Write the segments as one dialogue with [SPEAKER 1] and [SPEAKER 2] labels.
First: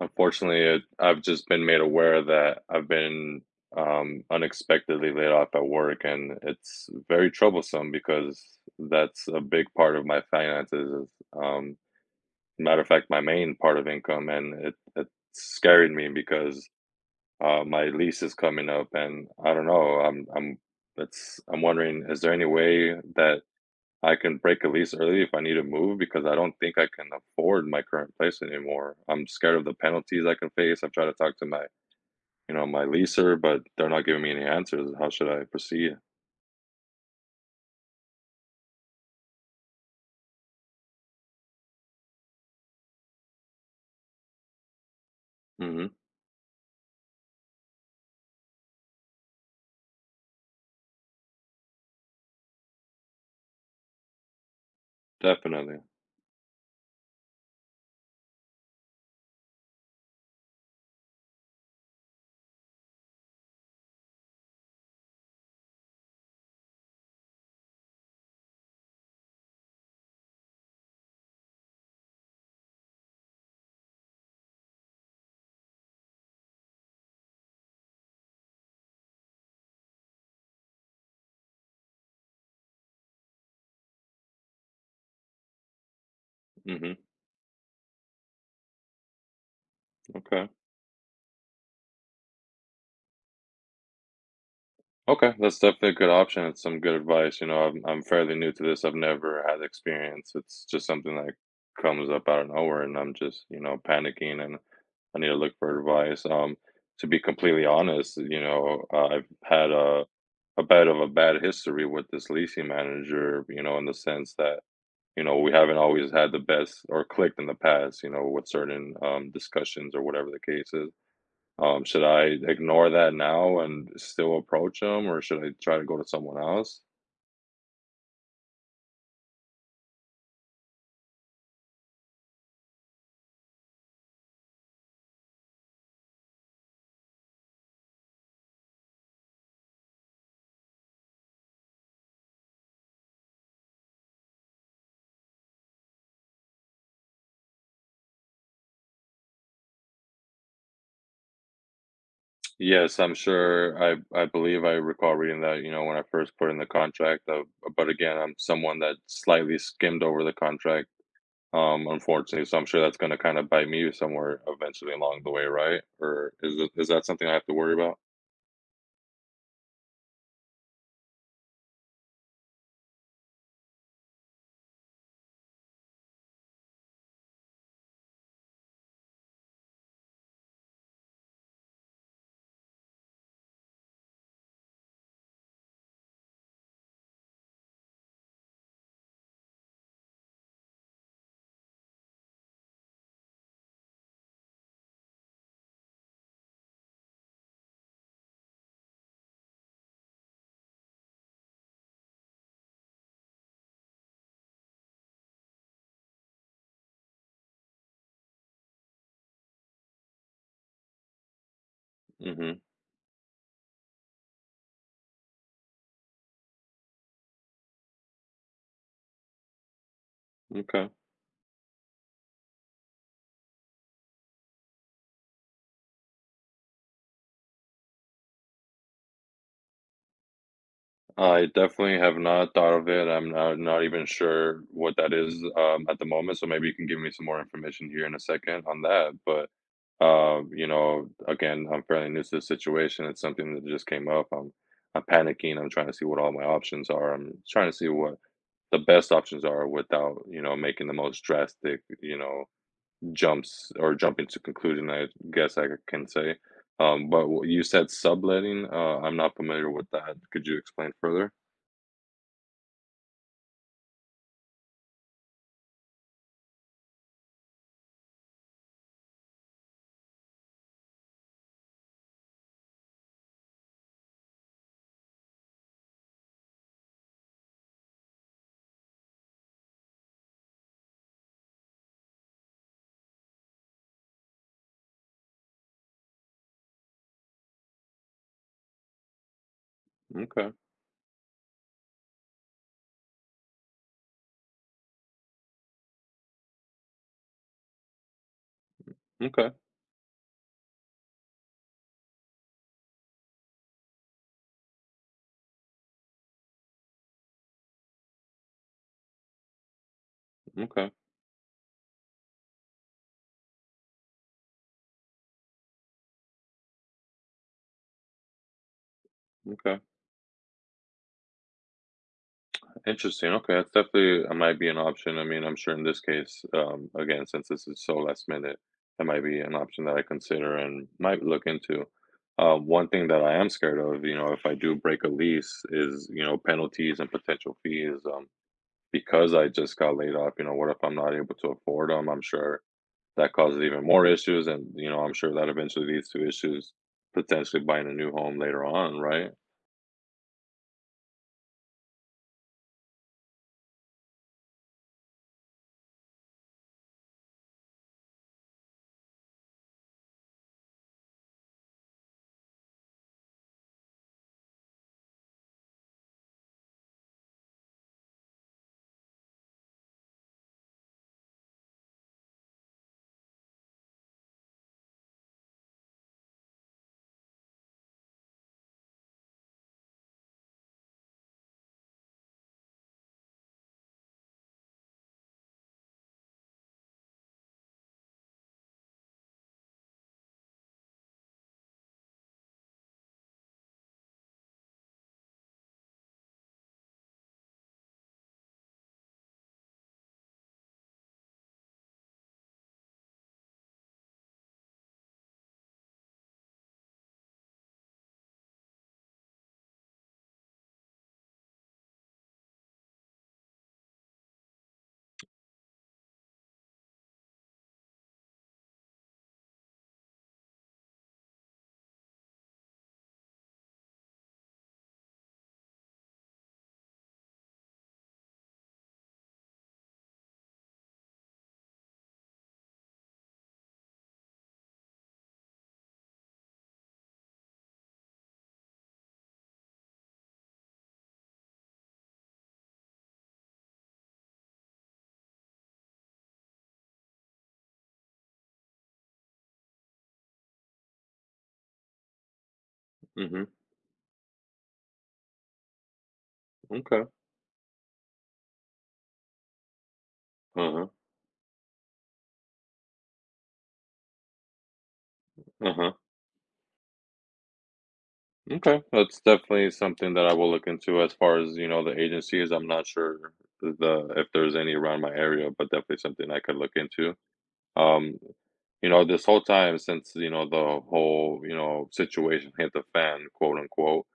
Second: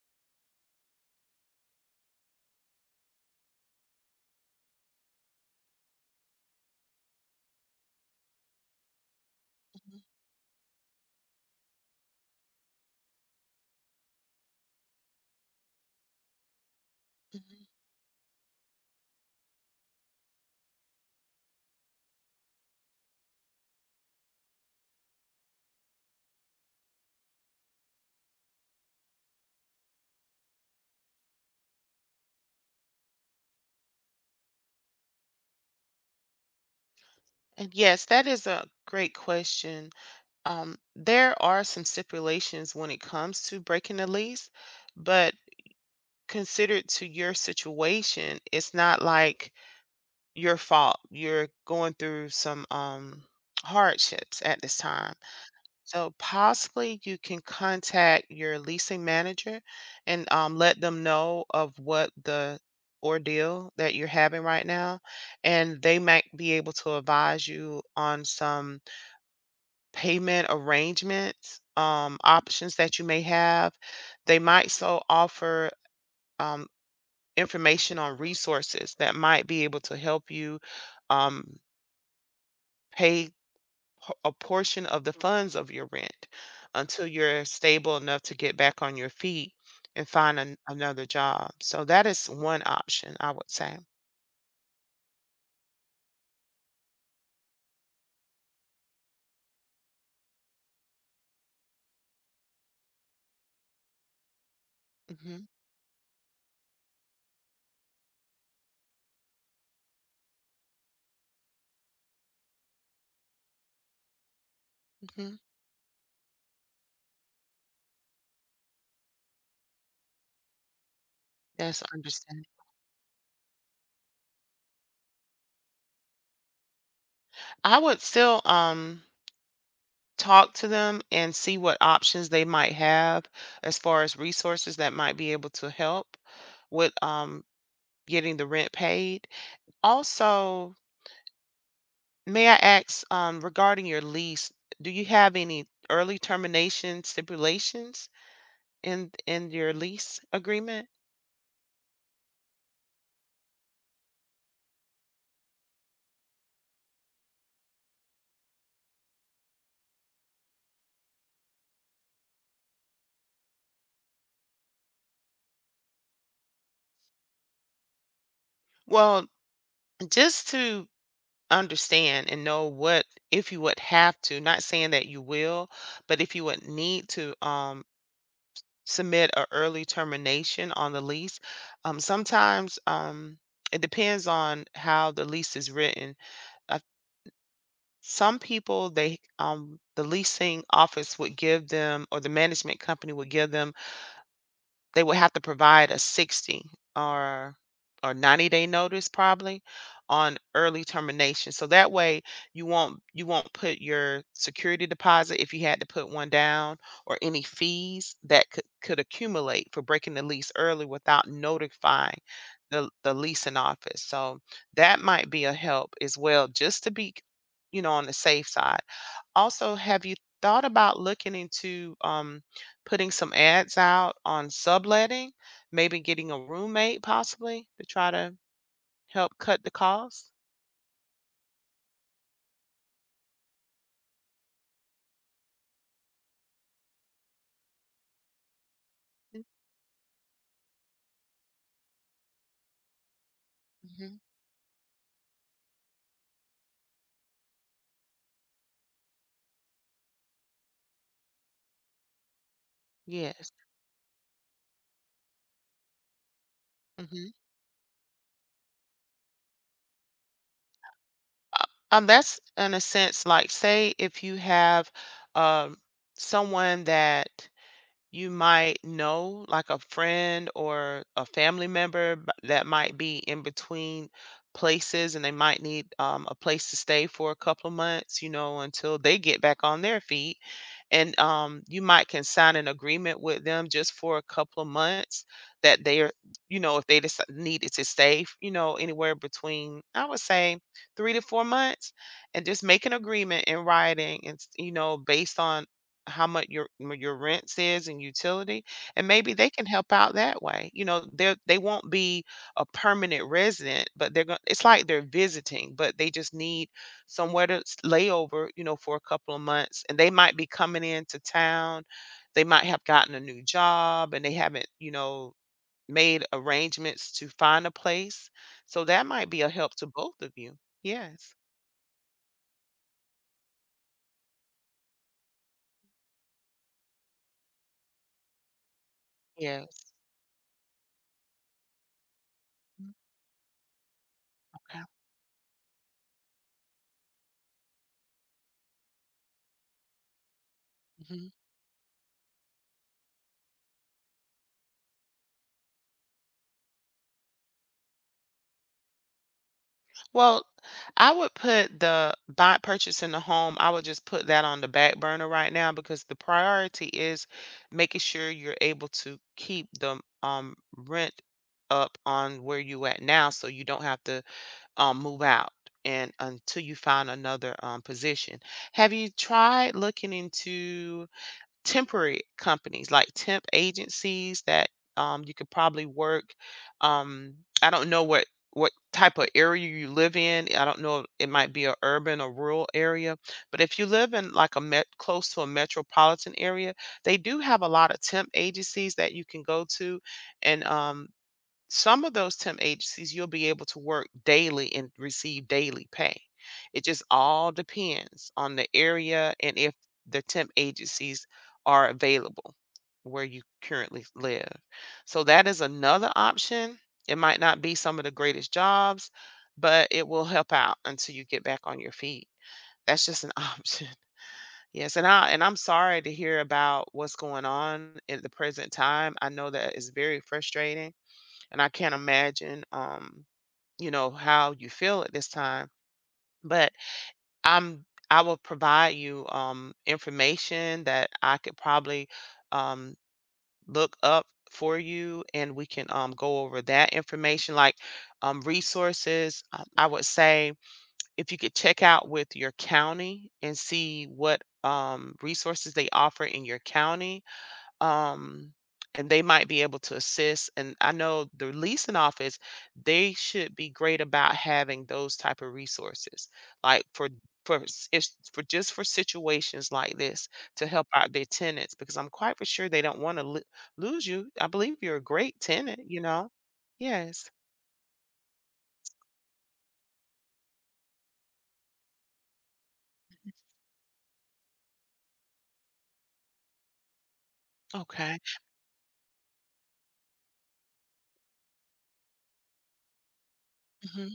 [SPEAKER 1] Unfortunately, it I've just been made aware that I've been, unexpectedly laid off at work, and it's very troublesome because that's a big part of my finances, is, um, matter of fact, my main part of income, and it scared me because,
[SPEAKER 2] Mhm.
[SPEAKER 1] my lease is coming up, and I don't know, I'm it's I'm wondering, is there any way that I can break a lease early if I need to move because I don't think I can afford my current place anymore. I'm scared of the penalties I can face. I've tried to talk to my leaser, but they're not giving me any answers. How should I proceed?
[SPEAKER 2] And yes, that is a great question. There are some stipulations when it comes to breaking the lease, but
[SPEAKER 1] Mm-hmm.
[SPEAKER 2] considered to your situation, it's not like your fault. You're going through some hardships at this time.
[SPEAKER 1] Definitely.
[SPEAKER 2] So possibly you can contact your leasing manager and let them know of what the ordeal that you're having right now, and they might be able to advise you on some payment arrangements, options that you may have. They might so offer um, information on resources that might be able to help you um, pay a portion of the funds of your rent
[SPEAKER 1] Mm-hmm.
[SPEAKER 2] until you're stable enough to get back on your feet and find
[SPEAKER 1] Okay.
[SPEAKER 2] another job. So that is one option, I would say.
[SPEAKER 1] Okay, that's definitely a good option. It's some good advice. You know, I'm fairly new to this. I've never had experience. It's just something that comes up out of nowhere, and I'm just, you know, panicking and I need to
[SPEAKER 2] Hmm.
[SPEAKER 1] look for advice. To be completely honest, you know, I've had a bit of a bad history with this leasing manager, you know, in the sense that, you
[SPEAKER 2] Hmm.
[SPEAKER 1] know, we haven't always had the best or clicked in the past, you know, with certain discussions or whatever the case is.
[SPEAKER 2] That's
[SPEAKER 1] Should I
[SPEAKER 2] understandable.
[SPEAKER 1] ignore that now and still approach them, or should I try to go to someone else?
[SPEAKER 2] I would still talk to them and see what options they might have as far as resources that might be able to help with getting the rent paid. Also, may I ask regarding your lease, do you have any early termination stipulations in your lease agreement?
[SPEAKER 1] Yes, I'm sure. I believe I recall reading that, you know, when I first put in the contract. But again, I'm someone that slightly skimmed over the contract unfortunately. So I'm sure that's gonna kinda bite me somewhere eventually along the way, right? Or is that something I have to worry about?
[SPEAKER 2] Well, just to understand and know what if you would have to, not saying that you will, but if you would need to submit a early termination on the lease. Sometimes it depends on how the lease is written. Uh, some people they the leasing office would give them or the management company would give them they would have to provide a 60 or or 90-day notice probably on early termination. So that way you won't put your security deposit if you had to put one down or any fees that could accumulate for breaking the lease early without notifying
[SPEAKER 1] Mhm,
[SPEAKER 2] the leasing office. So that might be a help as well just to be you know on the safe side. Also, have you thought
[SPEAKER 1] okay.
[SPEAKER 2] about looking into putting some ads out on subletting, maybe getting a roommate possibly to try to help cut the cost?
[SPEAKER 1] I definitely have not thought of it. I'm not even sure what that is, at the moment, so maybe you can give me some more information here in a second on that, but, you know, again, I'm fairly new to the situation. It's something that just came
[SPEAKER 2] Hmm.
[SPEAKER 1] up. I'm panicking. I'm trying to see what all my options are. I'm trying to see what the best options are without, you know, making the most drastic, you know,
[SPEAKER 2] Yes.
[SPEAKER 1] jumps or jumping to conclusion, I guess I can say.
[SPEAKER 2] hmm
[SPEAKER 1] But what you said subletting, I'm not familiar with that. Could you explain further?
[SPEAKER 2] That's in a sense like say if you have um, someone that you might know like a friend or a family member that might be in between places and they might need a place to stay for a couple of months, you know, until they get back on their feet, and you might can sign an agreement with them just for a couple of months that they're, you know, if they just needed to stay, you know, anywhere between, I would
[SPEAKER 1] Okay.
[SPEAKER 2] say, 3 to 4 months, and just make an agreement in writing and you know, based on how much your your rent is and utility, and maybe they
[SPEAKER 1] Okay.
[SPEAKER 2] can help out that way. You know, they won't be a permanent resident, but they're going, it's like they're visiting, but they just need somewhere to lay over, you know, for a couple of months, and they might be coming
[SPEAKER 1] Okay.
[SPEAKER 2] into town, they might have gotten a new job and they haven't, you know, made arrangements to find a place, so that might be a help
[SPEAKER 1] Okay.
[SPEAKER 2] to both of you. Yes.
[SPEAKER 1] Interesting. Okay. That's definitely that might be an option. I mean, I'm sure in this case, again, since this is so last minute, that might be an option
[SPEAKER 2] Yes.
[SPEAKER 1] that I consider and might look into. One
[SPEAKER 2] Mm,
[SPEAKER 1] thing that I am scared of, you know, if I do break a lease is, you know, penalties and potential fees. Because I just got laid off, you know, what if I'm not
[SPEAKER 2] okay.
[SPEAKER 1] able to afford them? I'm sure that causes even more issues. And, you know, I'm sure that eventually leads to issues potentially buying a new home later on, right?
[SPEAKER 2] Well, I would put the buy purchasing the home, I would just put that on the back burner right now because the priority is making sure you're able to keep the rent up on where you at now so you don't have to move out and until you find another position. Have you tried looking into temporary companies like temp agencies that you could probably work. Um, I don't know what type of area you live in. I don't know. It might be a urban or rural area, but if you live in like a met close to a metropolitan area, they do have a lot of temp agencies that you can go to, and some of those temp agencies you'll be able to work daily and receive daily pay. It just all depends on the area and if the temp agencies are available where you currently live. So that is another option. It might not be some of the greatest jobs, but it will help out until you get back on your feet. That's just an option. Yes, and I'm sorry to hear about what's going on at the present time. I know that is very frustrating and I can't imagine, you know, how you feel at this time. But I'm I will provide you information that I could probably um, look up for you, and we can go over that information, like resources. I would say if you could check out with your county and see what resources they offer in your county, um and they might be able to assist. And I know the leasing office, they
[SPEAKER 1] Mm-hmm.
[SPEAKER 2] should be great about having those type of resources, like
[SPEAKER 1] Okay.
[SPEAKER 2] for it's for just for situations like this, to help
[SPEAKER 1] Uh-huh.
[SPEAKER 2] out their tenants because I'm quite for sure they don't want to lose you. I believe you're a great tenant,
[SPEAKER 1] Uh-huh.
[SPEAKER 2] you know. Yes.
[SPEAKER 1] Okay. That's definitely something that I will look into as far as, you know, the agencies. I'm not sure the if there's any around my area, but definitely something I could look into.
[SPEAKER 2] Okay.
[SPEAKER 1] Um, you know, this whole time since, you know, the whole, you know, situation hit the fan, quote unquote.
[SPEAKER 2] Hmm.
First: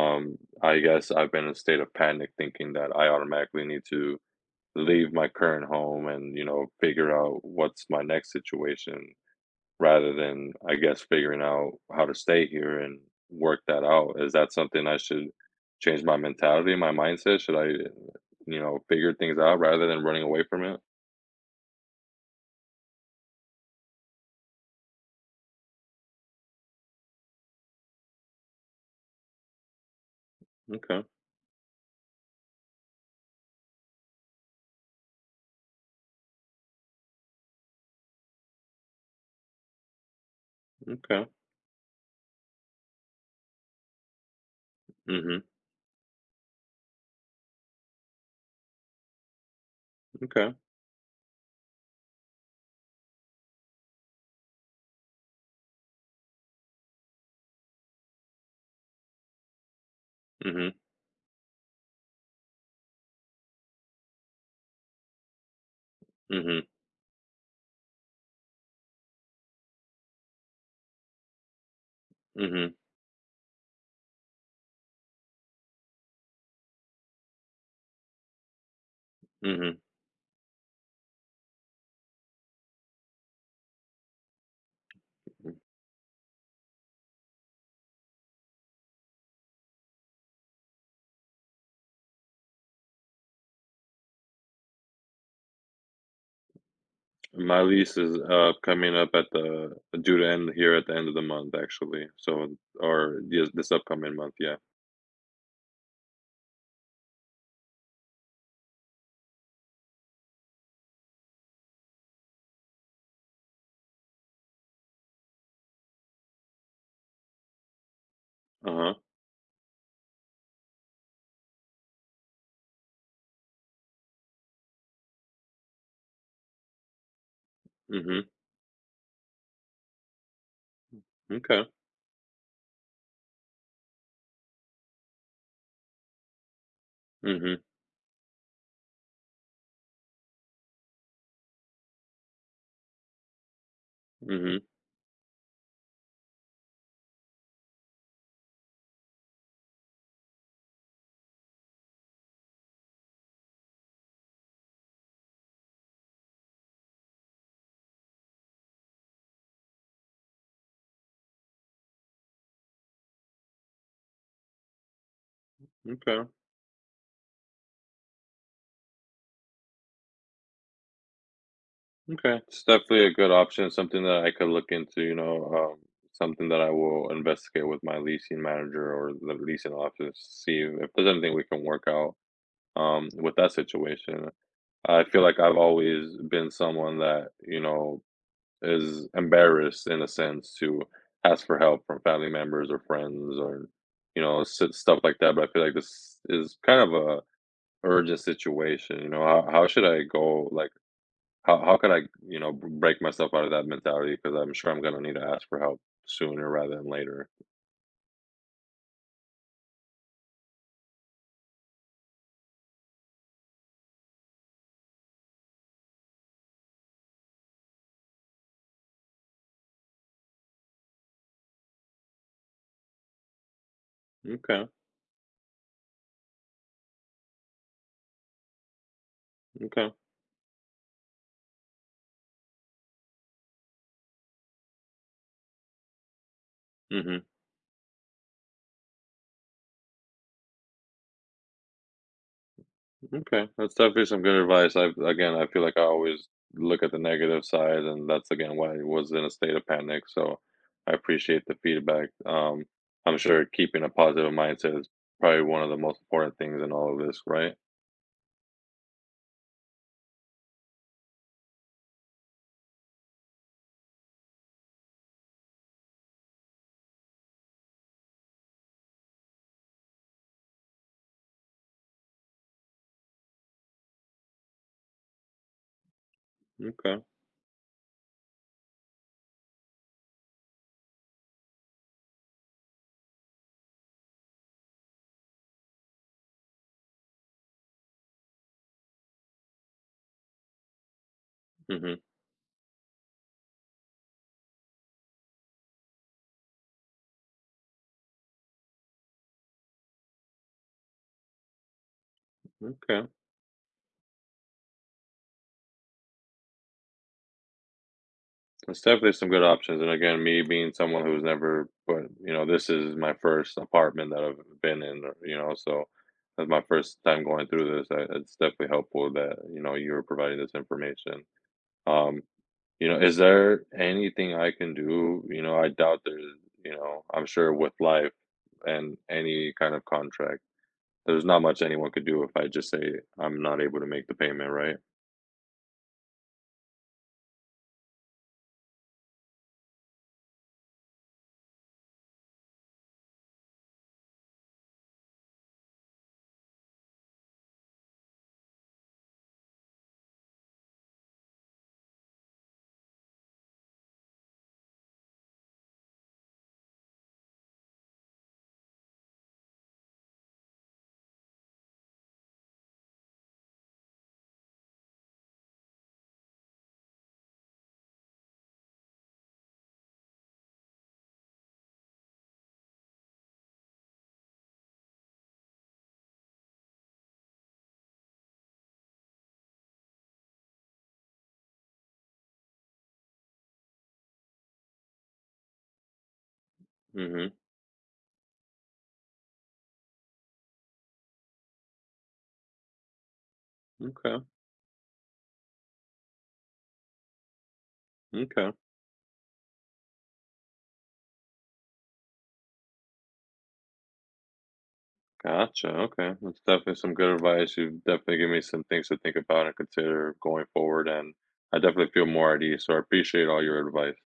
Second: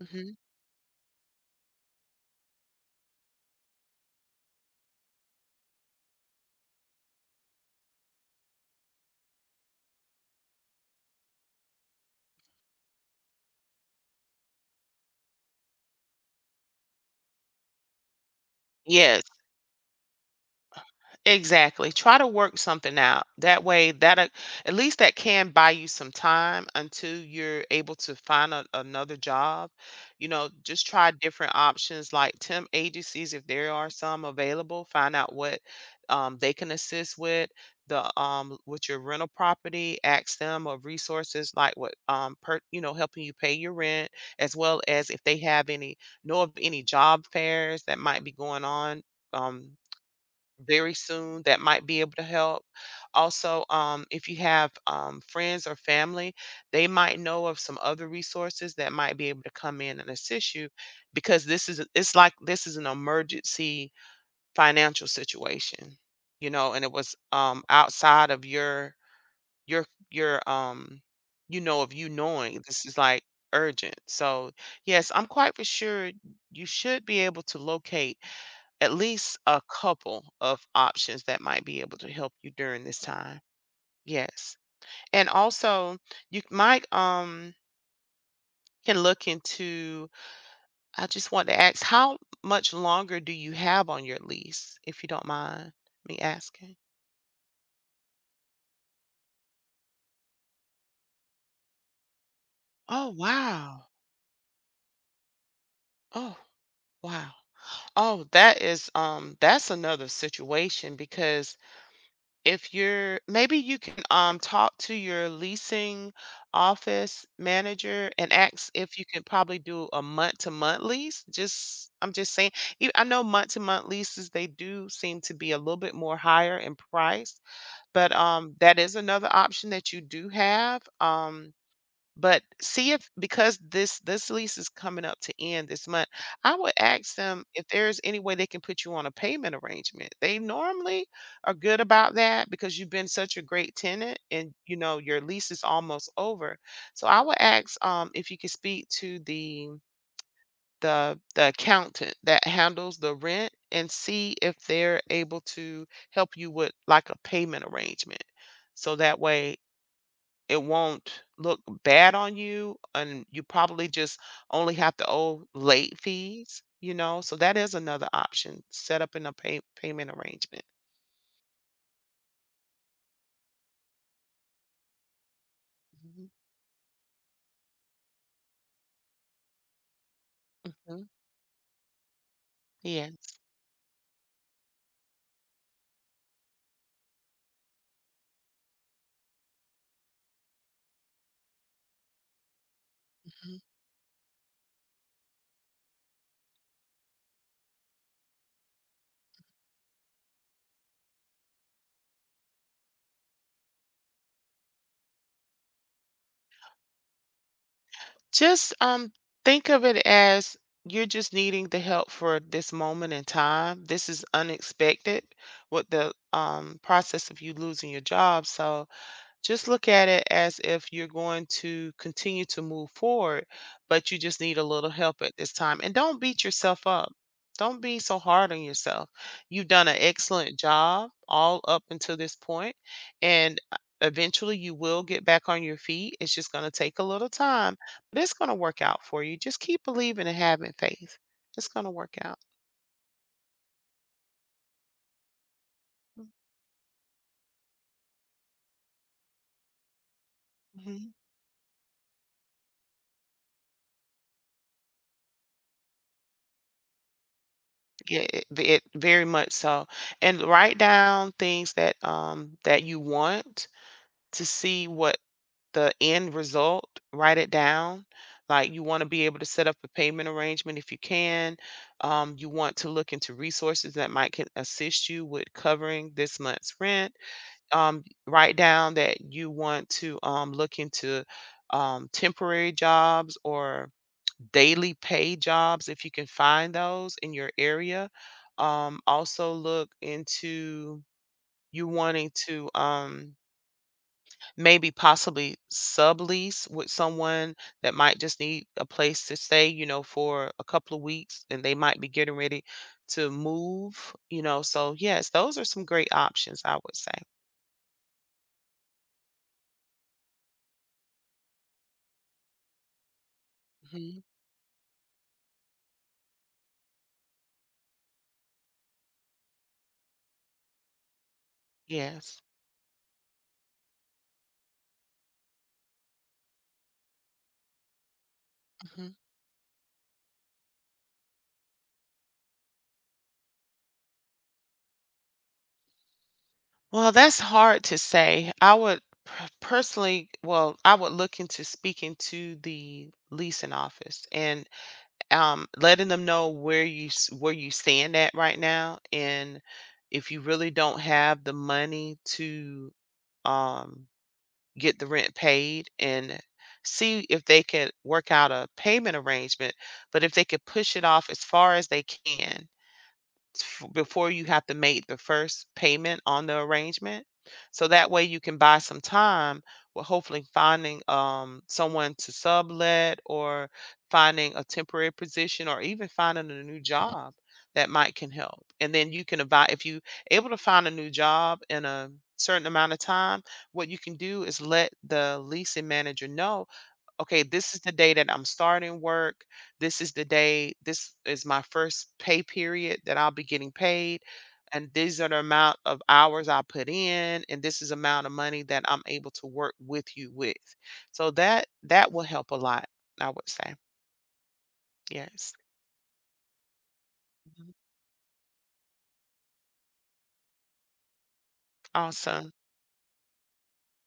[SPEAKER 2] Hmm.
[SPEAKER 1] I guess I've been in a state of panic thinking that I automatically need to leave my current home and, you know, figure out what's my next situation rather than, I guess, figuring out how to stay here and work that out. Is that something I should change my mentality, my mindset? Should I, you know, figure
[SPEAKER 2] Yes.
[SPEAKER 1] things out rather than running away from it?
[SPEAKER 2] Exactly. Try to work something out. That way, that at least that can buy you some time until you're able to find another job. You know, just
[SPEAKER 1] Okay.
[SPEAKER 2] try different options like temp agencies if there are some available. Find out what they can assist with the with your rental property. Ask them of
[SPEAKER 1] Okay.
[SPEAKER 2] resources like what per you know helping you pay your rent, as well as if they
[SPEAKER 1] Mhm.
[SPEAKER 2] have any know of any job fairs that might be going on. Um,
[SPEAKER 1] Okay.
[SPEAKER 2] Very soon that might be able to help. Also, if you have friends or family, they might know of some other resources that might be able to come in and assist you
[SPEAKER 1] Mhm.
[SPEAKER 2] because this is, it's like this is an emergency financial situation, you
[SPEAKER 1] Mhm.
[SPEAKER 2] know, and it was outside of your your your you know of you knowing
[SPEAKER 1] Mhm.
[SPEAKER 2] this is like urgent. So yes, I'm quite for sure you should be able to locate at least a
[SPEAKER 1] Mhm.
[SPEAKER 2] couple of options that might be able to help you during this time. Yes. And also you might can look into, I just want to ask how much longer do you have on your lease, if you don't mind me asking?
[SPEAKER 1] My lease is, coming up at the due to end here at the end of the month, actually. So
[SPEAKER 2] Oh
[SPEAKER 1] or yes, this
[SPEAKER 2] wow.
[SPEAKER 1] upcoming month, yeah.
[SPEAKER 2] Oh wow. Oh, that is that's another situation because if you're, maybe you can talk to your leasing office manager and ask
[SPEAKER 1] Uh-huh.
[SPEAKER 2] if you can probably do a month to month lease, just I'm just saying. I know month to month leases, they do seem to be a little bit more higher in price, but
[SPEAKER 1] Mhm.
[SPEAKER 2] that is another option that you do have.
[SPEAKER 1] M'kay.
[SPEAKER 2] But see if, because this lease is coming up to end this month, I would ask them
[SPEAKER 1] Mhm.
[SPEAKER 2] if there's any way they can put you on a payment arrangement. They normally are good about that because you've been such a great tenant and
[SPEAKER 1] Mhm.
[SPEAKER 2] you know your lease is almost over. So I would ask if you could speak to the accountant that handles the rent and see if they're able to help you with like a payment arrangement. So that way it won't look bad on you, and you probably just only have to owe late
[SPEAKER 1] Okay.
[SPEAKER 2] fees, you know? So that is another option, set up in a payment arrangement.
[SPEAKER 1] Okay, it's definitely a good option, something that I could look into, you know,
[SPEAKER 2] Mhm.
[SPEAKER 1] something that I will investigate with my leasing manager or the leasing office, see if
[SPEAKER 2] Mhm.
[SPEAKER 1] there's anything we can work out,
[SPEAKER 2] Yes.
[SPEAKER 1] with that situation. I feel like I've always been someone that, you know, is embarrassed in a sense to ask for help from family members or friends
[SPEAKER 2] Mhm.
[SPEAKER 1] or you know stuff like that, but I feel like this is kind of a urgent situation, you know, how should I go, like, how could I, you know, break myself out of that mentality because I'm sure I'm gonna need to ask for help sooner rather than later.
[SPEAKER 2] Just, think of it as you're just needing the help for this moment in time. This is unexpected with the, process of you losing your job, so just look at it as if you're going to continue to move forward, but you just need a
[SPEAKER 1] Okay.
[SPEAKER 2] little help at this time. And don't beat yourself up. Don't be so hard on yourself. You've done
[SPEAKER 1] Okay.
[SPEAKER 2] an excellent job all up until this point, and eventually you will get back on your feet. It's just going to take a
[SPEAKER 1] Hmm.
[SPEAKER 2] little time, but it's going to work out for you. Just keep believing and having faith. It's going to work out.
[SPEAKER 1] Okay, that's definitely some good advice. I again, I feel like I always look at the negative side, and that's again why I was in a state of panic. So I
[SPEAKER 2] Hmm.
[SPEAKER 1] appreciate the feedback. I'm sure keeping a positive mindset is probably one of the most important things in all of this, right?
[SPEAKER 2] Yeah, it very much so. And write down things that that you want, to see what the end result, write it down. Like you want to be able to set up a payment arrangement if you can. You want to look into resources that might can assist you with covering this month's
[SPEAKER 1] Okay.
[SPEAKER 2] rent. Write down that you want to look into temporary jobs or daily pay jobs if you can find those in your area. Also look into you
[SPEAKER 1] Hmm.
[SPEAKER 2] wanting to maybe possibly sublease with someone that might just need a place to stay, you know, for a couple of weeks and they might be getting ready
[SPEAKER 1] Okay.
[SPEAKER 2] to move, you know. So, yes, those are some great options, I would say.
[SPEAKER 1] That's definitely some good options. And again, me being someone who's never, but you know, this is my first apartment
[SPEAKER 2] Hmm.
[SPEAKER 1] that I've been in, or, you know, so that's my first time going through this. I, it's definitely helpful that, you know, you were providing this information. Um,
[SPEAKER 2] Yes.
[SPEAKER 1] You know, is there anything I can do? You know, I doubt there's, you know, I'm sure with life and
[SPEAKER 2] Hmm.
[SPEAKER 1] any kind of contract, there's not much anyone could do if I just say I'm not able to make the payment, right?
[SPEAKER 2] Well, that's hard to say. I would personally, well, I would look into speaking to the leasing office and letting them know where you where you stand at right now, and if you really don't have the money to um, get the rent paid, and see if they could work out a payment arrangement. But if they could push it off as far as they can, before you have to make the first payment on the arrangement. So that way you can buy some time with hopefully finding someone to sublet or finding a temporary position or even finding a new job that might can help. And then you can advise if you able to find a new job in a certain amount of time, what you can do is let the leasing manager know,
[SPEAKER 1] Mm-hmm.
[SPEAKER 2] okay, this is the day that I'm starting work. This is the day, this is my first pay period that I'll be getting
[SPEAKER 1] Okay.
[SPEAKER 2] paid. And these are the amount of hours I put in, and this is amount of
[SPEAKER 1] Okay.
[SPEAKER 2] money that I'm able to work with you with. So that that will help a lot, I would say. Yes.
[SPEAKER 1] Gotcha. Okay. That's definitely some good advice.
[SPEAKER 2] Mhm.
[SPEAKER 1] You've definitely given me some things to think about and consider going forward. And I definitely feel more at
[SPEAKER 2] Awesome.
[SPEAKER 1] ease. So I appreciate all your advice.